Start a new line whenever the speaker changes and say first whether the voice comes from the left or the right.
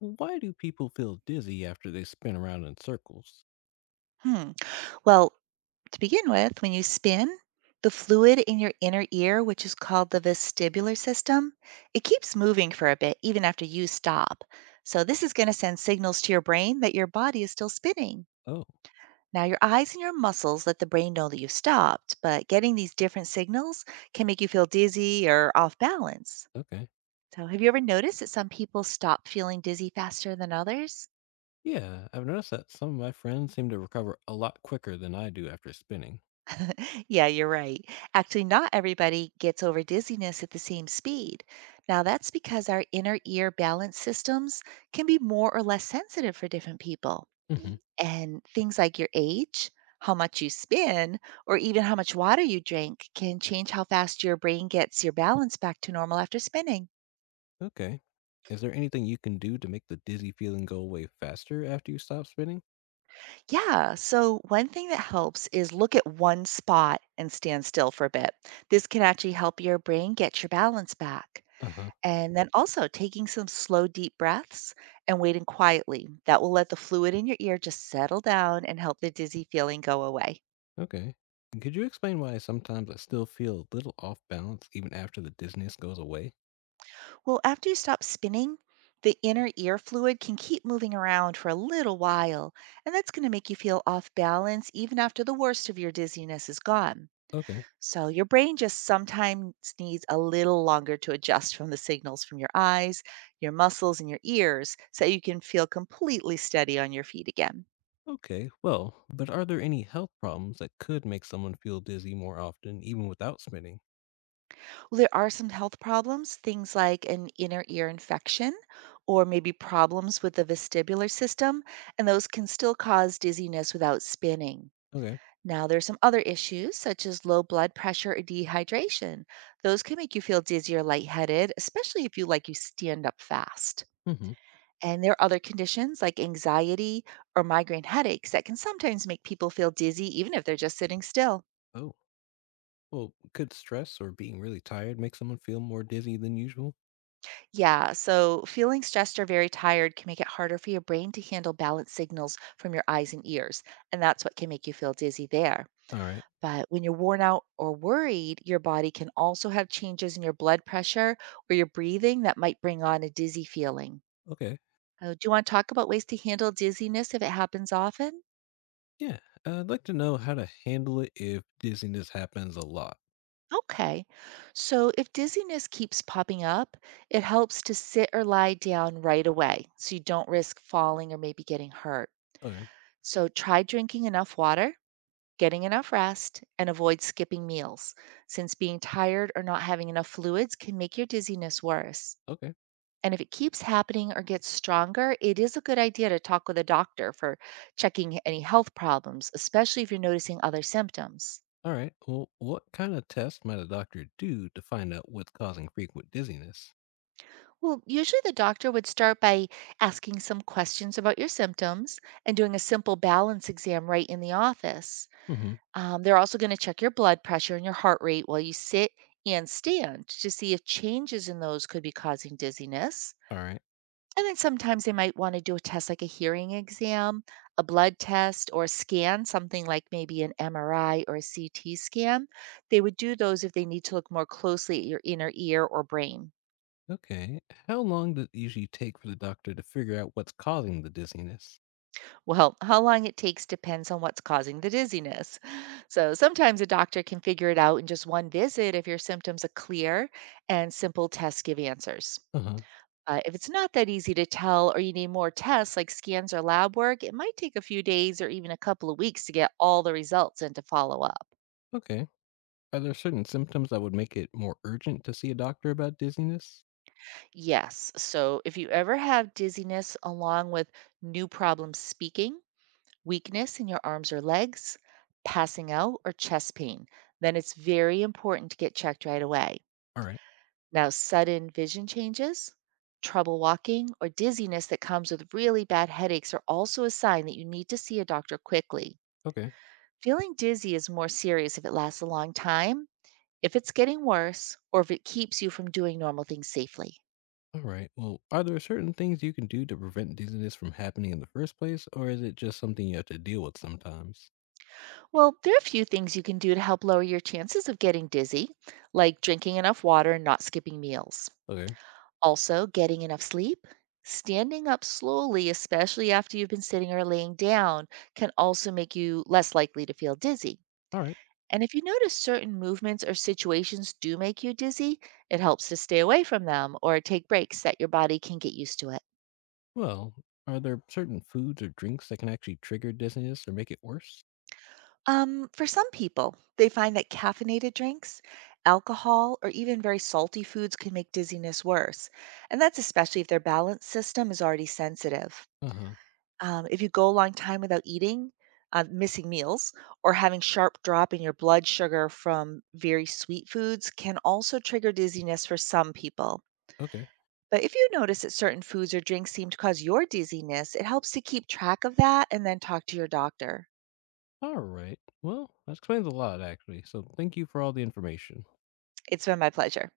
left: Why do people feel dizzy after they spin around in circles?
right: Hmm. Well, to begin with, when you spin, the fluid in your inner ear, which is called the vestibular system, it keeps moving for a bit even after you stop. So this is going to send signals to your brain that your body is still spinning.
left: Oh,
right: Now, your eyes and your muscles let the brain know that you've stopped, but getting these different signals can make you feel dizzy or off balance.
left: okay.
right: So, have you ever noticed that some people stop feeling dizzy faster than others?
left: Yeah, I've noticed that some of my friends seem to recover a lot quicker than I do after spinning.
right: Yeah, you're right. Actually, not everybody gets over dizziness at the same speed. Now, that's because our inner ear balance systems can be more or less sensitive for different people.
left: Hmm.
right: And things like your age, how much you spin, or even how much water you drink can change how fast your brain gets your balance back to normal after spinning.
left: Okay. Is there anything you can do to make the dizzy feeling go away faster after you stop spinning?
right: Yeah, so one thing that helps is look at one spot and stand still for a bit. This can actually help your brain get your balance back.
left: Uh huh.
right: And then also taking some slow, deep breaths and waiting quietly. That will let the fluid in your ear just settle down and help the dizzy feeling go away.
left: Okay. And could you explain why sometimes I still feel a little off balance even after the dizziness goes away?
right: Well, after you stop spinning, the inner ear fluid can keep moving around for a little while, and that's going to make you feel off balance even after the worst of your dizziness is gone.
left: Okay.
right: So, your brain just sometimes needs a little longer to adjust from the signals from your eyes, your muscles, and your ears so you can feel completely steady on your feet again.
left: Okay, well, but are there any health problems that could make someone feel dizzy more often even without spinning?
right: Well, there are some health problems, things like an inner ear infection or maybe problems with the vestibular system, and those can still cause dizziness without spinning.
left: Okay.
right: Now, there's some other issues such as low blood pressure or dehydration. Those can make you feel dizzy or lightheaded, especially if you like you stand up fast.
left: Hmm.
right: And there are other conditions like anxiety or migraine headaches that can sometimes make people feel dizzy even if they're just sitting still.
left: Oh. Well, could stress or being really tired make someone feel more dizzy than usual?
right: Yeah, so feeling stressed or very tired can make it harder for your brain to handle balance signals from your eyes and ears, and that's what can make you feel dizzy there.
left: All right.
right: But when you're worn out or worried, your body can also have changes in your blood pressure or your breathing that might bring on a dizzy feeling.
left: Okay.
right: Oh, do you want to talk about ways to handle dizziness if it happens often?
left: Yeah. I'd like to know how to handle it if dizziness happens a lot.
right: Okay. So, if dizziness keeps popping up, it helps to sit or lie down right away so you don't risk falling or maybe getting hurt.
left: Okay.
right: So try drinking enough water, getting enough rest, and avoid skipping meals, since being tired or not having enough fluids can make your dizziness worse.
left: Okay.
right: And if it keeps happening or gets stronger, it is a good idea to talk with a doctor for checking any health problems, especially if you're noticing other symptoms.
left: All right. Well, what kind of test might a doctor do to find out what's causing frequent dizziness?
right: Well, usually the doctor would start by asking some questions about your symptoms and doing a simple balance exam right in the office.
left: Mm-hmm.
right: They're also going to check your blood pressure and your heart rate while you sit and stand to see if changes in those could be causing dizziness.
left: All right.
right: And then sometimes they might want to do a test like a hearing exam, a blood test, or a scan, something like maybe an MRI or a CT scan. They would do those if they need to look more closely at your inner ear or brain.
left: Okay. How long does it usually take for the doctor to figure out what's causing the dizziness?
right: Well, how long it takes depends on what's causing the dizziness. So sometimes a doctor can figure it out in just one visit if your symptoms are clear and simple tests give answers.
left: Uh huh.
right: If it's not that easy to tell or you need more tests like scans or lab work, it might take a few days or even a couple of weeks to get all the results and to follow up.
left: Okay. Are there certain symptoms that would make it more urgent to see a doctor about dizziness?
right: Yes, so if you ever have dizziness along with new problems speaking, weakness in your arms or legs, passing out, or chest pain, then it's very important to get checked right away.
left: All right.
right: Now, sudden vision changes, trouble walking, or dizziness that comes with really bad headaches are also a sign that you need to see a doctor quickly.
left: Okay.
right: Feeling dizzy is more serious if it lasts a long time, if it's getting worse, or if it keeps you from doing normal things safely.
left: All right. Well, are there certain things you can do to prevent dizziness from happening in the first place, or is it just something you have to deal with sometimes?
right: Well, there are a few things you can do to help lower your chances of getting dizzy, like drinking enough water and not skipping meals.
left: Okay.
right: Also, getting enough sleep, standing up slowly, especially after you've been sitting or laying down, can also make you less likely to feel dizzy.
left: All right.
right: And if you notice certain movements or situations do make you dizzy, it helps to stay away from them or take breaks that your body can get used to it.
left: Well, are there certain foods or drinks that can actually trigger dizziness or make it worse?
right: For some people, they find that caffeinated drinks, alcohol, or even very salty foods can make dizziness worse. And that's especially if their balance system is already sensitive.
left: Uh huh.
right: If you go a long time without eating, missing meals, or having sharp drop in your blood sugar from very sweet foods can also trigger dizziness for some people.
left: Okay.
right: But if you notice that certain foods or drinks seem to cause your dizziness, it helps to keep track of that and then talk to your doctor.
left: All right. Well, that explains a lot, actually. So thank you for all the information.
right: It's been my pleasure.